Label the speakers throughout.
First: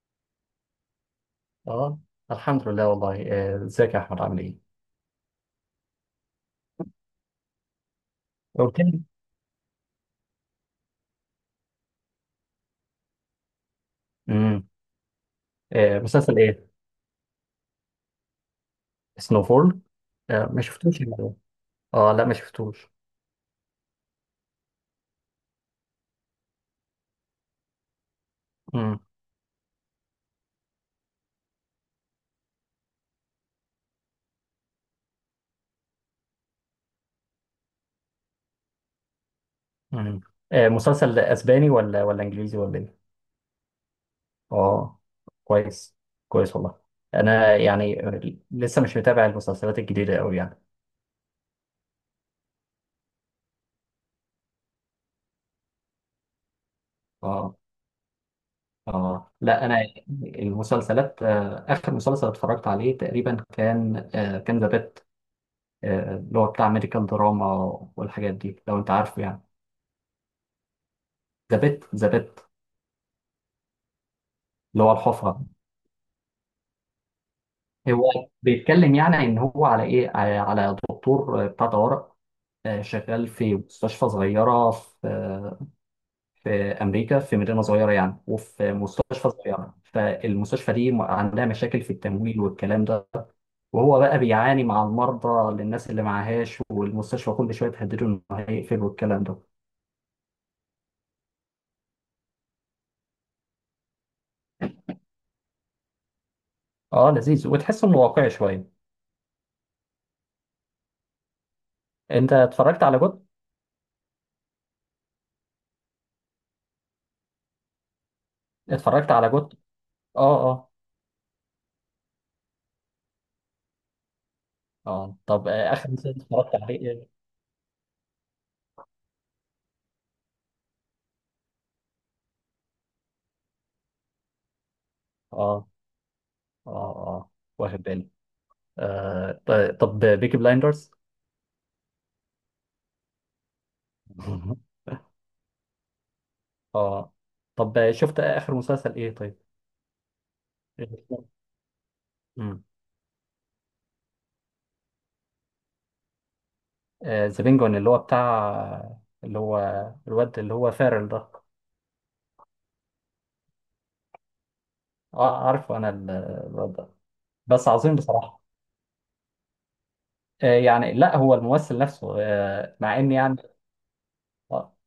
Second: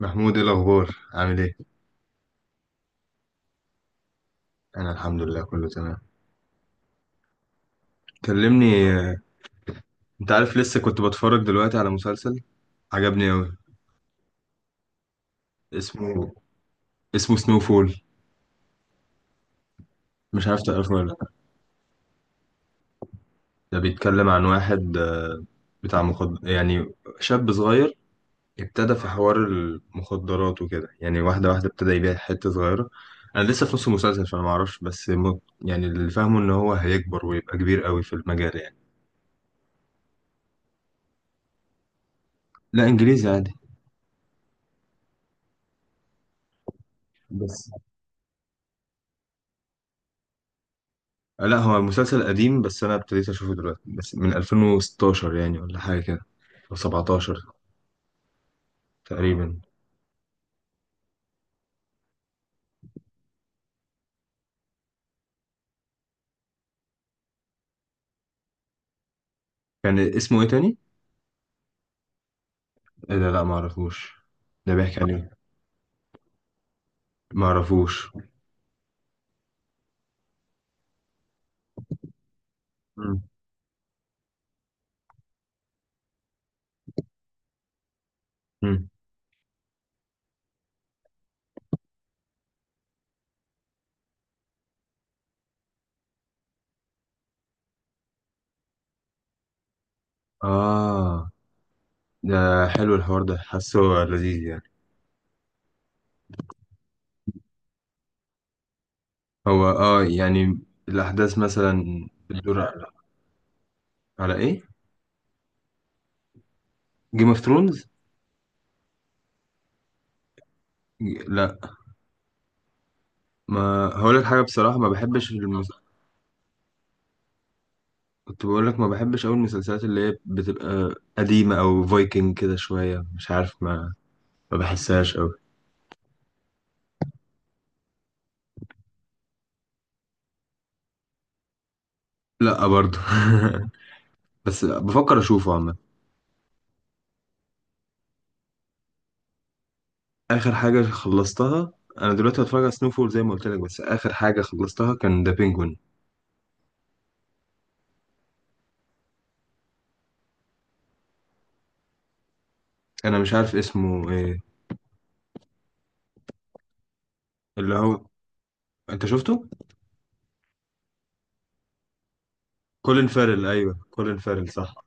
Speaker 1: محمود، ايه الاخبار؟ عامل ايه؟
Speaker 2: اه الحمد لله والله ازيك يا احمد عامل ايه؟
Speaker 1: انا الحمد لله كله تمام.
Speaker 2: قلت
Speaker 1: كلمني.
Speaker 2: لي.
Speaker 1: آه، انت عارف، لسه كنت بتفرج دلوقتي على مسلسل عجبني اوي
Speaker 2: امم
Speaker 1: اسمه
Speaker 2: مسلسل ايه؟
Speaker 1: اسمه سنو فول.
Speaker 2: سنوفول.
Speaker 1: مش عارف
Speaker 2: ما
Speaker 1: تعرفه
Speaker 2: شفتوش
Speaker 1: ولا لا؟
Speaker 2: يعني. اه لا ما شفتوش.
Speaker 1: ده بيتكلم عن واحد، بتاع مخد يعني، شاب صغير، ابتدى
Speaker 2: امم
Speaker 1: في حوار المخدرات وكده يعني واحده واحده، ابتدى يبيع حته صغيره. انا لسه في نص المسلسل فانا ما اعرفش بس يعني اللي فاهمه ان هو هيكبر ويبقى كبير قوي في المجال يعني.
Speaker 2: امم مسلسل اسباني ولا انجليزي ولا
Speaker 1: لا،
Speaker 2: ايه؟
Speaker 1: انجليزي عادي.
Speaker 2: اه كويس، كويس والله. انا
Speaker 1: بس
Speaker 2: يعني لسه مش متابع المسلسلات الجديده قوي يعني.
Speaker 1: لا، هو مسلسل قديم بس انا ابتديت اشوفه دلوقتي، بس من 2016 يعني ولا حاجه كده، او 17
Speaker 2: اه اه
Speaker 1: تقريبا.
Speaker 2: لا انا المسلسلات، اخر مسلسل اتفرجت عليه تقريبا كان، كان ذا بيت، اللي هو بتاع ميديكال دراما والحاجات دي لو انت عارفه يعني.
Speaker 1: كان اسمه ايه تاني؟
Speaker 2: ذا بيت
Speaker 1: إيه ده، لا ما اعرفوش. ده
Speaker 2: اللي هو
Speaker 1: بيحكي عن ايه؟
Speaker 2: الحفرة.
Speaker 1: ما اعرفوش.
Speaker 2: هو بيتكلم يعني ان هو على ايه، على دكتور، بتاع طوارئ،
Speaker 1: مم.
Speaker 2: شغال في مستشفى صغيرة في في امريكا، في مدينة صغيرة يعني، وفي
Speaker 1: مم.
Speaker 2: مستشفى صغيرة. فالمستشفى دي عندها مشاكل في التمويل والكلام ده، وهو بقى بيعاني مع المرضى للناس اللي معهاش، والمستشفى كل شوية تهدده انه هيقفل والكلام ده.
Speaker 1: اه، ده حلو الحوار ده، حاسه لذيذ يعني.
Speaker 2: اه لذيذ وتحس انه واقعي شوية.
Speaker 1: هو يعني الاحداث مثلا
Speaker 2: انت
Speaker 1: بتدور
Speaker 2: اتفرجت
Speaker 1: على.
Speaker 2: على جوت؟
Speaker 1: على ايه؟ جيم اوف ثرونز.
Speaker 2: اتفرجت على جوت، اه اه.
Speaker 1: لا، ما هقول لك حاجه بصراحه، ما
Speaker 2: اه
Speaker 1: بحبش.
Speaker 2: طب اخر مسلسل اتفرجت عليه ايه؟
Speaker 1: كنت بقول لك ما بحبش أوي المسلسلات اللي هي بتبقى قديمة أو فايكنج كده شوية، مش عارف ما بحسهاش أوي.
Speaker 2: اه اه اه، واخد بالي. آه طب بيكي بلايندرز.
Speaker 1: لا برضو. بس بفكر أشوفه عامة.
Speaker 2: اه طب شفت اخر مسلسل ايه طيب؟
Speaker 1: آخر حاجة خلصتها، أنا دلوقتي هتفرج
Speaker 2: امم،
Speaker 1: على سنوفول زي ما قلت لك، بس آخر حاجة خلصتها كان ذا بينجوين.
Speaker 2: ذا بينجوين اللي هو بتاع اللي هو الواد اللي هو فارل ده.
Speaker 1: أنا مش عارف اسمه إيه.
Speaker 2: اه عارفه انا الواد ده. بس
Speaker 1: اللي
Speaker 2: عظيم
Speaker 1: هو،
Speaker 2: بصراحة.
Speaker 1: أنت شفته؟
Speaker 2: آه يعني لا هو الممثل نفسه آه، مع
Speaker 1: كولين
Speaker 2: ان يعني،
Speaker 1: فارل، أيوه كولين فارل
Speaker 2: اه
Speaker 1: صح.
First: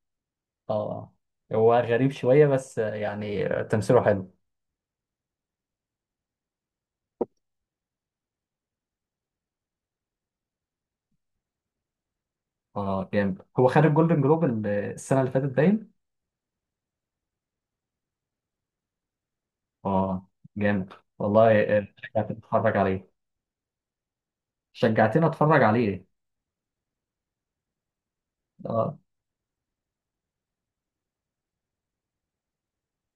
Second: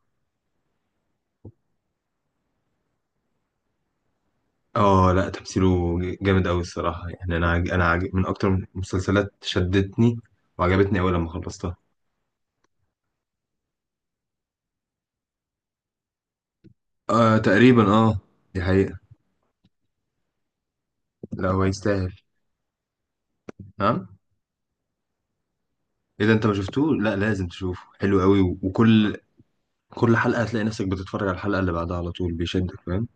Speaker 2: اه آه. هو غريب شوية بس، يعني تمثيله حلو.
Speaker 1: اه لا، تمثيله جامد أوي الصراحة يعني. من أكتر المسلسلات شدتني وعجبتني أوي لما خلصتها.
Speaker 2: اه جامد، هو خد الجولدن جلوب السنة اللي فاتت باين.
Speaker 1: آه تقريبا، اه. دي حقيقة.
Speaker 2: اه جامد
Speaker 1: لا
Speaker 2: والله.
Speaker 1: هو يستاهل.
Speaker 2: شجعتني اتفرج عليه.
Speaker 1: ها.
Speaker 2: شجعتني اتفرج عليه.
Speaker 1: اذا انت ما شفتوه لا، لازم تشوفه، حلو قوي، و-
Speaker 2: اه
Speaker 1: وكل كل حلقة هتلاقي نفسك بتتفرج على الحلقة اللي بعدها على طول، بيشدك فاهم.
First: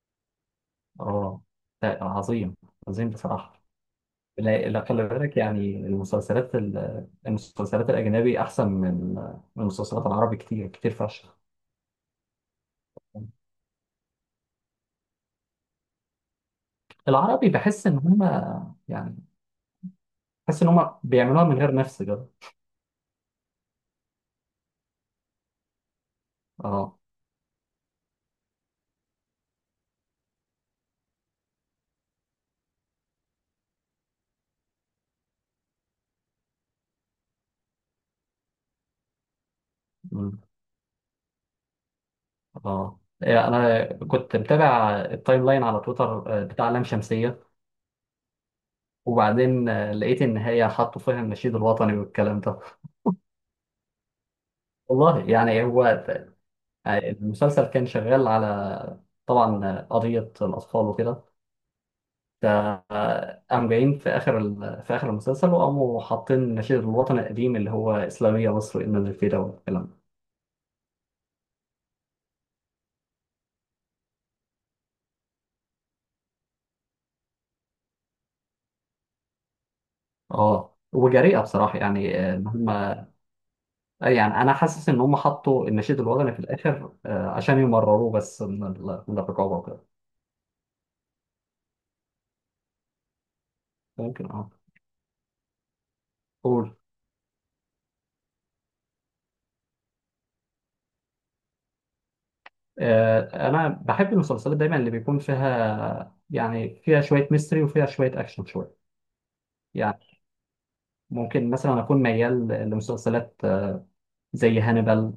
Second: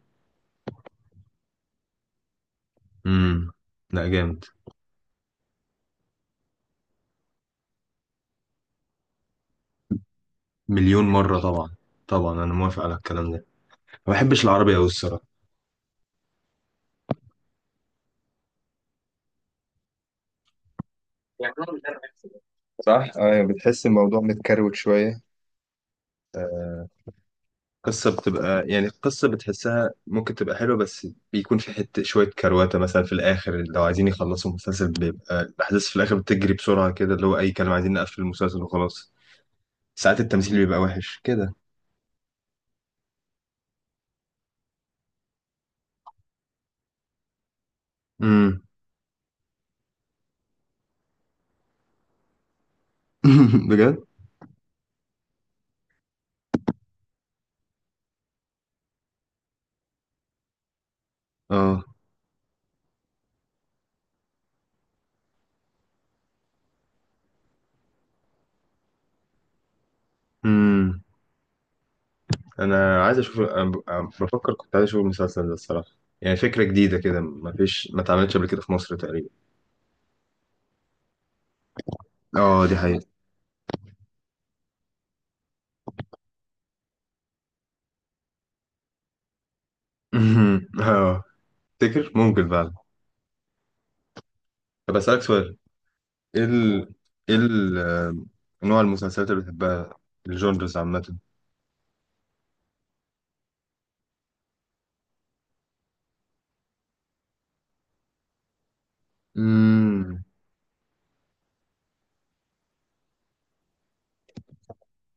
Speaker 2: اه، لا، عظيم، عظيم
Speaker 1: امم.
Speaker 2: بصراحة.
Speaker 1: لا جامد.
Speaker 2: لا لا، خلي بالك يعني، المسلسلات المسلسلات الأجنبي أحسن من من المسلسلات العربي كتير كتير
Speaker 1: مليون
Speaker 2: فشخ.
Speaker 1: مرة طبعا. طبعا انا موافق على الكلام ده. ما بحبش العربي قوي الصراحة.
Speaker 2: العربي بحس إن هما يعني، بحس إن هما بيعملوها من غير نفس كده.
Speaker 1: صح، ايوه، بتحس الموضوع متكروت شويه.
Speaker 2: اه
Speaker 1: قصة بتبقى يعني قصة بتحسها ممكن تبقى حلوة، بس بيكون في حتة شوية كرواتة مثلا في الآخر، لو عايزين يخلصوا المسلسل بيبقى الأحداث في الآخر بتجري بسرعة كده، اللي هو أي كلام، عايزين نقفل المسلسل وخلاص. ساعات
Speaker 2: أمم،
Speaker 1: التمثيل بيبقى وحش كده.
Speaker 2: اه إيه، أنا كنت متابع التايم لاين على تويتر، بتاع لام شمسية.
Speaker 1: امم.
Speaker 2: وبعدين لقيت ان هي حطوا فيها النشيد الوطني والكلام ده.
Speaker 1: بجد؟
Speaker 2: والله يعني هو، يعني المسلسل كان شغال على، طبعا قضية الأطفال وكده.
Speaker 1: اه.
Speaker 2: فقام جايين في آخر في آخر المسلسل، وقاموا حاطين النشيد الوطني القديم اللي هو إسلامية مصر إن الفدا والكلام ده.
Speaker 1: امم. أنا عايز أشوف، أنا أنا بفكر، كنت عايز أشوف المسلسل ده الصراحة. يعني فكرة جديدة كده، ما فيش ما اتعملتش قبل كده في مصر تقريبا.
Speaker 2: اه وجريئة بصراحة يعني، إن
Speaker 1: اه
Speaker 2: هم
Speaker 1: دي حقيقة.
Speaker 2: آه، يعني أنا حاسس إن هم حطوا النشيد الوطني في الآخر، عشان يمرروه بس من من الرقابة وكده.
Speaker 1: اه، تفتكر ممكن فعلا؟
Speaker 2: ممكن اه.
Speaker 1: طب أسألك سؤال. ايه
Speaker 2: قول.
Speaker 1: ال... ايه ال... آه، نوع المسلسلات اللي بتحبها، الجونرز عامة.
Speaker 2: آه، انا بحب المسلسلات دايما اللي بيكون فيها يعني، فيها شويه ميستري وفيها شويه اكشن شويه يعني.
Speaker 1: امم.
Speaker 2: ممكن مثلا اكون ميال لمسلسلات، زي هانيبال،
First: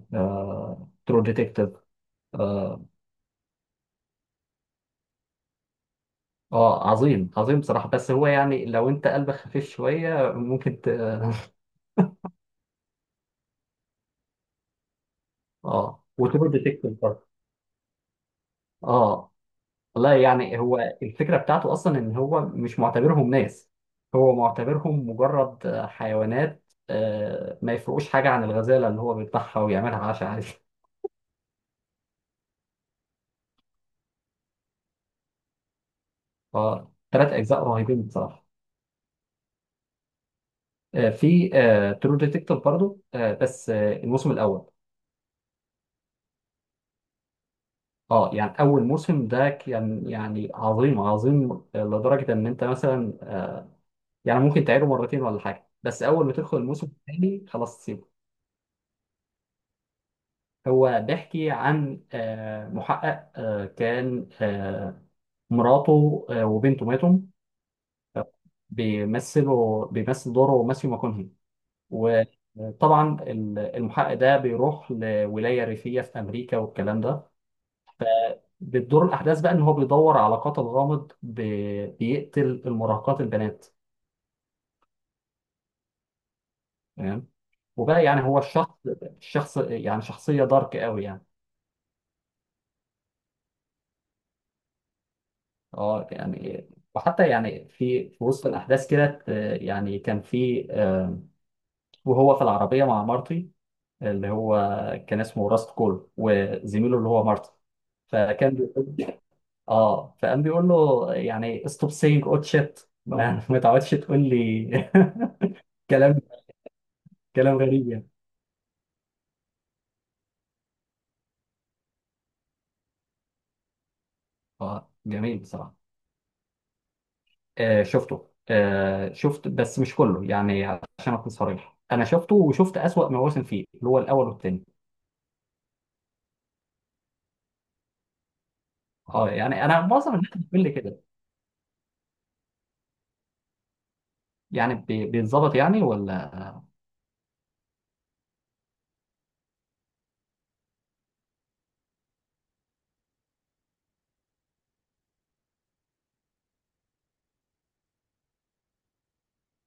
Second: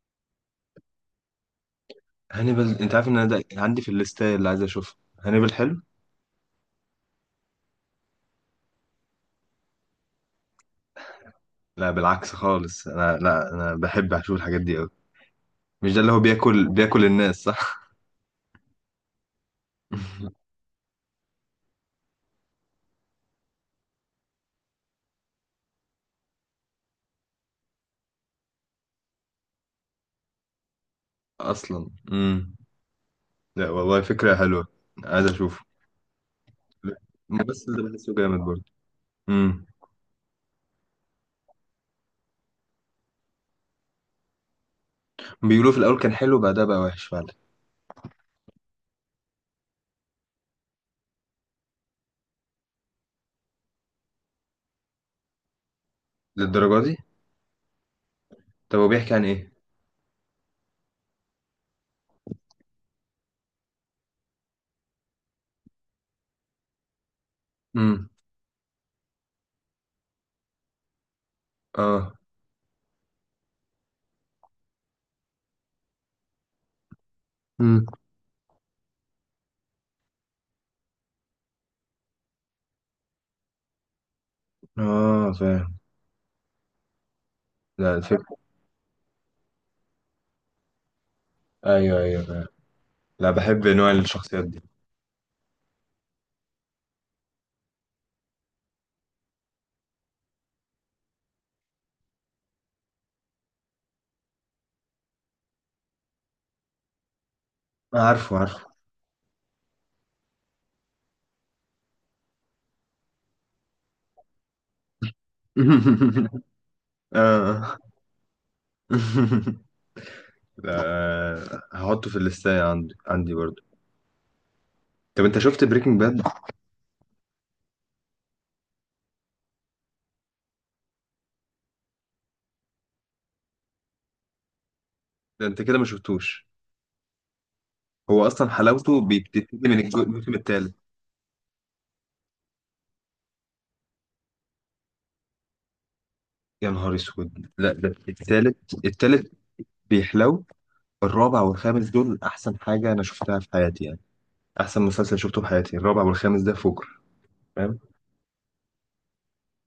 Speaker 2: ترو ديتكتيف، اه True Detective.
Speaker 1: هانيبال،
Speaker 2: آه،
Speaker 1: انت عارف ان انا ده عندي في الليستة اللي عايز اشوفها، هانيبال حلو.
Speaker 2: عظيم، عظيم بصراحه، بس هو يعني لو انت قلبك خفيف شويه ممكن
Speaker 1: لا بالعكس خالص، انا لا، انا بحب اشوف الحاجات دي قوي. مش ده
Speaker 2: اه.
Speaker 1: اللي هو
Speaker 2: وترو
Speaker 1: بياكل
Speaker 2: ديتكتيف
Speaker 1: بياكل
Speaker 2: برضه.
Speaker 1: الناس صح؟
Speaker 2: اه والله يعني هو، الفكرة بتاعته أصلا إن هو مش معتبرهم ناس، هو معتبرهم مجرد حيوانات، ما يفرقوش حاجة عن الغزالة اللي هو بيذبحها ويعملها عشاء عادي.
Speaker 1: اصلا امم. لا والله فكرة حلوة، عايز اشوفه.
Speaker 2: فثلاث أجزاء
Speaker 1: الممثل ده
Speaker 2: رهيبين
Speaker 1: بحسه جامد
Speaker 2: بصراحة.
Speaker 1: برضه. امم.
Speaker 2: في ترو ديتكتيف برضه، آه، بس آه، الموسم الأول.
Speaker 1: بيقولوا في الاول كان حلو، بعدها بقى وحش فعلا.
Speaker 2: اه يعني أول موسم ده كان يعني عظيم، عظيم، لدرجة إن أنت مثلا، يعني ممكن تعيده مرتين ولا حاجة، بس أول ما تدخل
Speaker 1: للدرجة
Speaker 2: الموسم
Speaker 1: دي؟
Speaker 2: الثاني خلاص.
Speaker 1: طب هو بيحكي عن ايه؟
Speaker 2: هو بيحكي عن، محقق، آه، كان آه، مراته وبنته ماتوا.
Speaker 1: امم.
Speaker 2: بيمثل دوره ماثيو ماكونهي.
Speaker 1: اه.
Speaker 2: وطبعا المحقق ده بيروح لولاية ريفية في أمريكا والكلام ده.
Speaker 1: امم.
Speaker 2: بتدور الأحداث بقى إن هو بيدور على قاتل غامض بيقتل المراهقات البنات.
Speaker 1: اه، فاهم.
Speaker 2: تمام.
Speaker 1: لا
Speaker 2: وبقى يعني
Speaker 1: الفكرة.
Speaker 2: هو الشخص يعني، شخصية دارك قوي يعني.
Speaker 1: ايوه ايوه أيوة. لا بحب نوع الشخصيات دي.
Speaker 2: اه يعني وحتى يعني في في وسط الاحداث كده، آه، يعني كان في آه، وهو في العربيه مع مارتي اللي هو، كان اسمه راست كول، وزميله اللي هو مارتي.
Speaker 1: عارفه
Speaker 2: فكان
Speaker 1: عارفه.
Speaker 2: بيقول اه، فقام بيقول له يعني، ستوب سينج اوت شيت، ما ما تعودش تقول لي. كلام كلام
Speaker 1: اه
Speaker 2: غريب يعني.
Speaker 1: لا، هحطه في الليستة عندي برضه.
Speaker 2: اه
Speaker 1: طب انت
Speaker 2: جميل
Speaker 1: شفت
Speaker 2: بصراحه.
Speaker 1: بريكنج باد؟
Speaker 2: آه شفته، آه شفت بس مش كله يعني، عشان اكون صريح، انا شفته وشفت اسوأ مواسم فيه اللي هو الاول والثاني.
Speaker 1: ده انت كده ما شفتوش. هو اصلا حلاوته
Speaker 2: اه يعني
Speaker 1: بتبتدي من
Speaker 2: انا معظم الناس
Speaker 1: الموسم
Speaker 2: بتقول لي
Speaker 1: الثالث.
Speaker 2: كده، يعني بيتظبط يعني ولا.
Speaker 1: يا نهار اسود، لا ده الثالث، الثالث بيحلو. الرابع والخامس دول احسن حاجة انا شفتها في حياتي يعني. احسن مسلسل شفته في حياتي الرابع والخامس ده فجر.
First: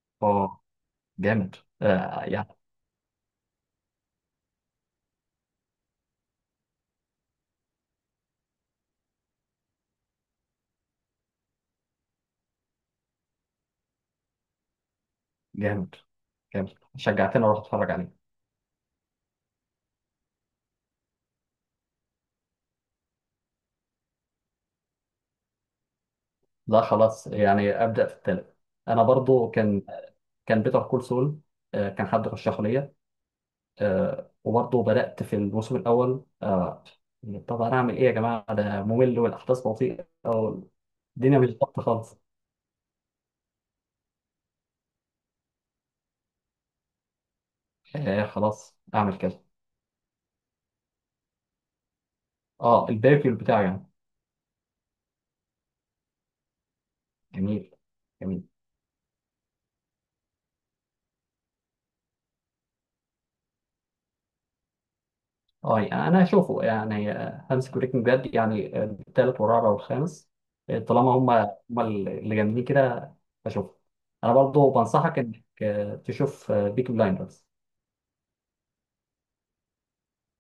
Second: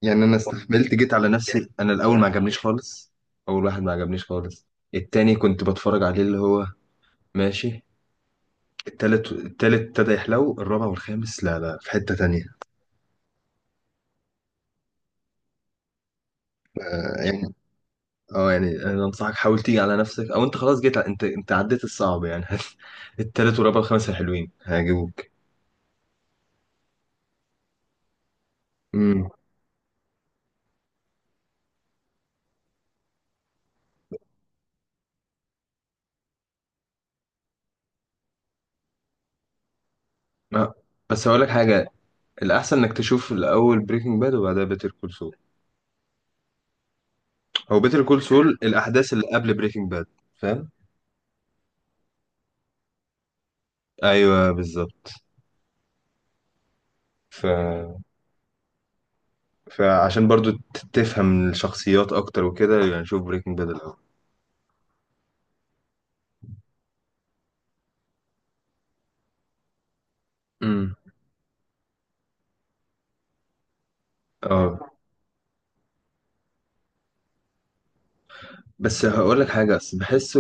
Speaker 1: يعني انا
Speaker 2: اه
Speaker 1: استحملت، جيت على
Speaker 2: جامد.
Speaker 1: نفسي، انا الاول
Speaker 2: آه
Speaker 1: ما
Speaker 2: يعني،
Speaker 1: عجبنيش خالص. اول واحد ما عجبنيش خالص. التاني كنت بتفرج عليه اللي هو ماشي. التالت، التالت ابتدى يحلو، الرابع والخامس لا لا في حتة تانية.
Speaker 2: جامد جامد،
Speaker 1: آه
Speaker 2: شجعتني
Speaker 1: يعني.
Speaker 2: اروح اتفرج عليه.
Speaker 1: اه يعني انا انصحك، حاول تيجي على نفسك، او انت خلاص جيت انت عديت الصعب يعني. التالت والرابع والخامس حلوين هيعجبوك.
Speaker 2: لا خلاص يعني ابدا في التالت. انا
Speaker 1: امم.
Speaker 2: برضو كان، كان بيتر كول سول. آه كان حد رشحه ليا. آه وبرضو بدات في الموسم الاول آه. طب انا اعمل ايه يا جماعه، ده ممل والاحداث بطيئه
Speaker 1: آه. بس
Speaker 2: والدنيا
Speaker 1: هقول
Speaker 2: مش
Speaker 1: لك
Speaker 2: ظابطه
Speaker 1: حاجة،
Speaker 2: خالص.
Speaker 1: الأحسن إنك تشوف الأول بريكنج باد وبعدها بيتر كول سول. هو بيتر كول
Speaker 2: آه
Speaker 1: سول
Speaker 2: خلاص
Speaker 1: الأحداث
Speaker 2: اعمل
Speaker 1: اللي
Speaker 2: كده.
Speaker 1: قبل بريكنج باد. فاهم؟
Speaker 2: اه الباكل بتاعي يعني.
Speaker 1: أيوه بالظبط. ف
Speaker 2: جميل، جميل.
Speaker 1: فعشان برضو تفهم الشخصيات اكتر وكده يعني، شوف بريكنج باد الاول.
Speaker 2: اه يعني انا اشوفه يعني، هانز بريكنج باد يعني، التالت والرابع والخامس،
Speaker 1: امم.
Speaker 2: طالما هم اللي جامدين كده بشوفه. انا برضو
Speaker 1: اه
Speaker 2: بنصحك انك، تشوف بيك بلايندرز.
Speaker 1: بس هقول لك حاجه، بس بحسه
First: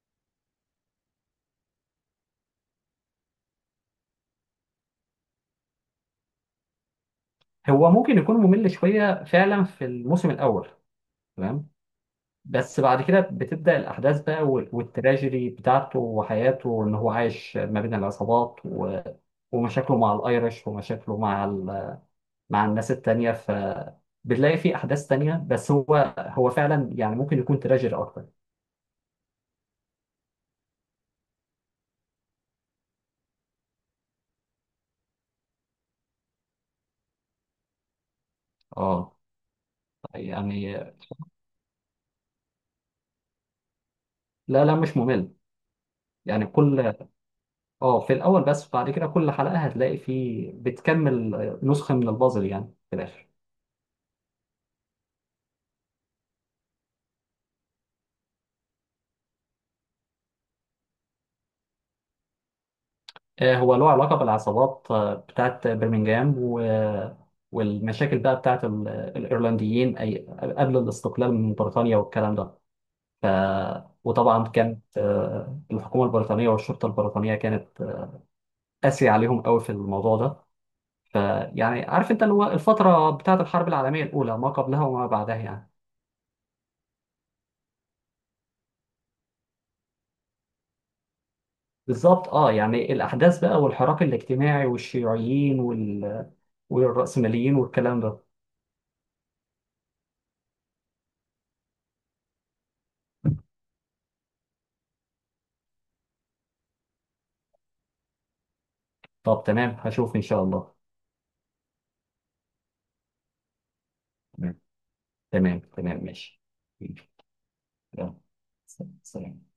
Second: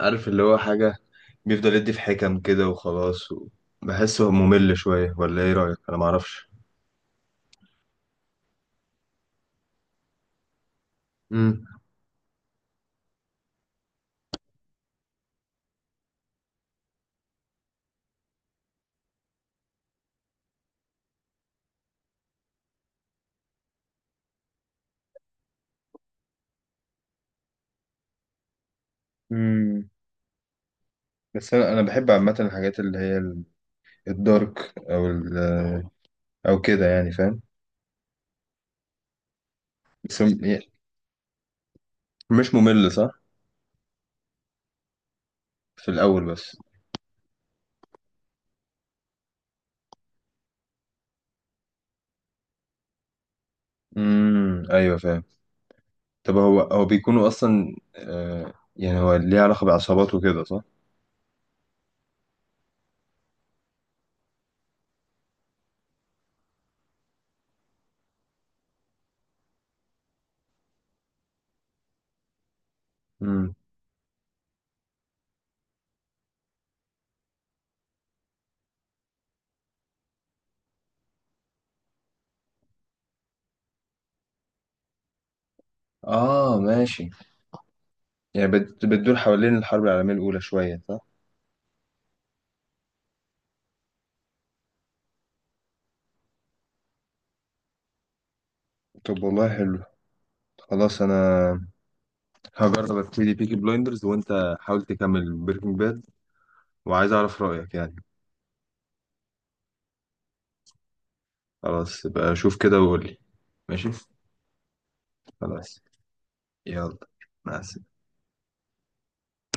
Speaker 1: عارف اللي هو حاجه بيفضل يدي في حكم كده وخلاص بحسه ممل شويه، ولا ايه رايك؟ انا معرفش.
Speaker 2: هو ممكن يكون ممل شويه فعلا في الموسم الاول. تمام.
Speaker 1: امم.
Speaker 2: بس بعد كده بتبدا الاحداث بقى والتراجيدي بتاعته، وحياته ان هو عايش ما بين العصابات ومشاكله مع الايرش، ومشاكله مع مع الناس التانية. بتلاقي في أحداث تانية، بس هو هو فعلا يعني ممكن يكون تراجيدي أكتر.
Speaker 1: امم. بس انا بحب عامه الحاجات اللي هي الدارك، او او كده يعني فاهم.
Speaker 2: اه
Speaker 1: بس
Speaker 2: يعني
Speaker 1: مش ممل صح؟
Speaker 2: لا لا مش ممل.
Speaker 1: في الاول
Speaker 2: يعني
Speaker 1: بس.
Speaker 2: كل، اه في الأول بس، بعد كده كل حلقة هتلاقي في بتكمل نسخة من البازل يعني في الآخر.
Speaker 1: ايوه فاهم. طب هو بيكونوا اصلا، يعني هو ليه علاقة بعصابات وكده صح؟
Speaker 2: هو له علاقة بالعصابات، بتاعت برمنجهام والمشاكل بقى بتاعت الإيرلنديين، أي قبل الاستقلال من بريطانيا والكلام ده. ف...
Speaker 1: امم.
Speaker 2: وطبعا كانت، الحكومة البريطانية والشرطة البريطانية كانت قاسي عليهم قوي في الموضوع ده. فيعني عارف انت اللي هو الفتره بتاعه الحرب العالميه الاولى ما قبلها وما بعدها يعني.
Speaker 1: اه ماشي. يعني بتدور حوالين الحرب العالمية الأولى شوية صح؟
Speaker 2: بالظبط. اه يعني الاحداث بقى والحراك الاجتماعي والشيوعيين والرأسماليين والكلام ده.
Speaker 1: طب والله حلو. خلاص انا هجرب ابتدي بيكي بلايندرز وانت حاول تكمل بريكنج باد، وعايز اعرف رأيك يعني.
Speaker 2: طب تمام هشوف ان شاء الله.
Speaker 1: خلاص يبقى شوف كده وقول لي. ماشي.
Speaker 2: تمام، تمام
Speaker 1: خلاص.
Speaker 2: تمام ماشي.
Speaker 1: يلا، مع السلامة.
Speaker 2: يلا، سلام.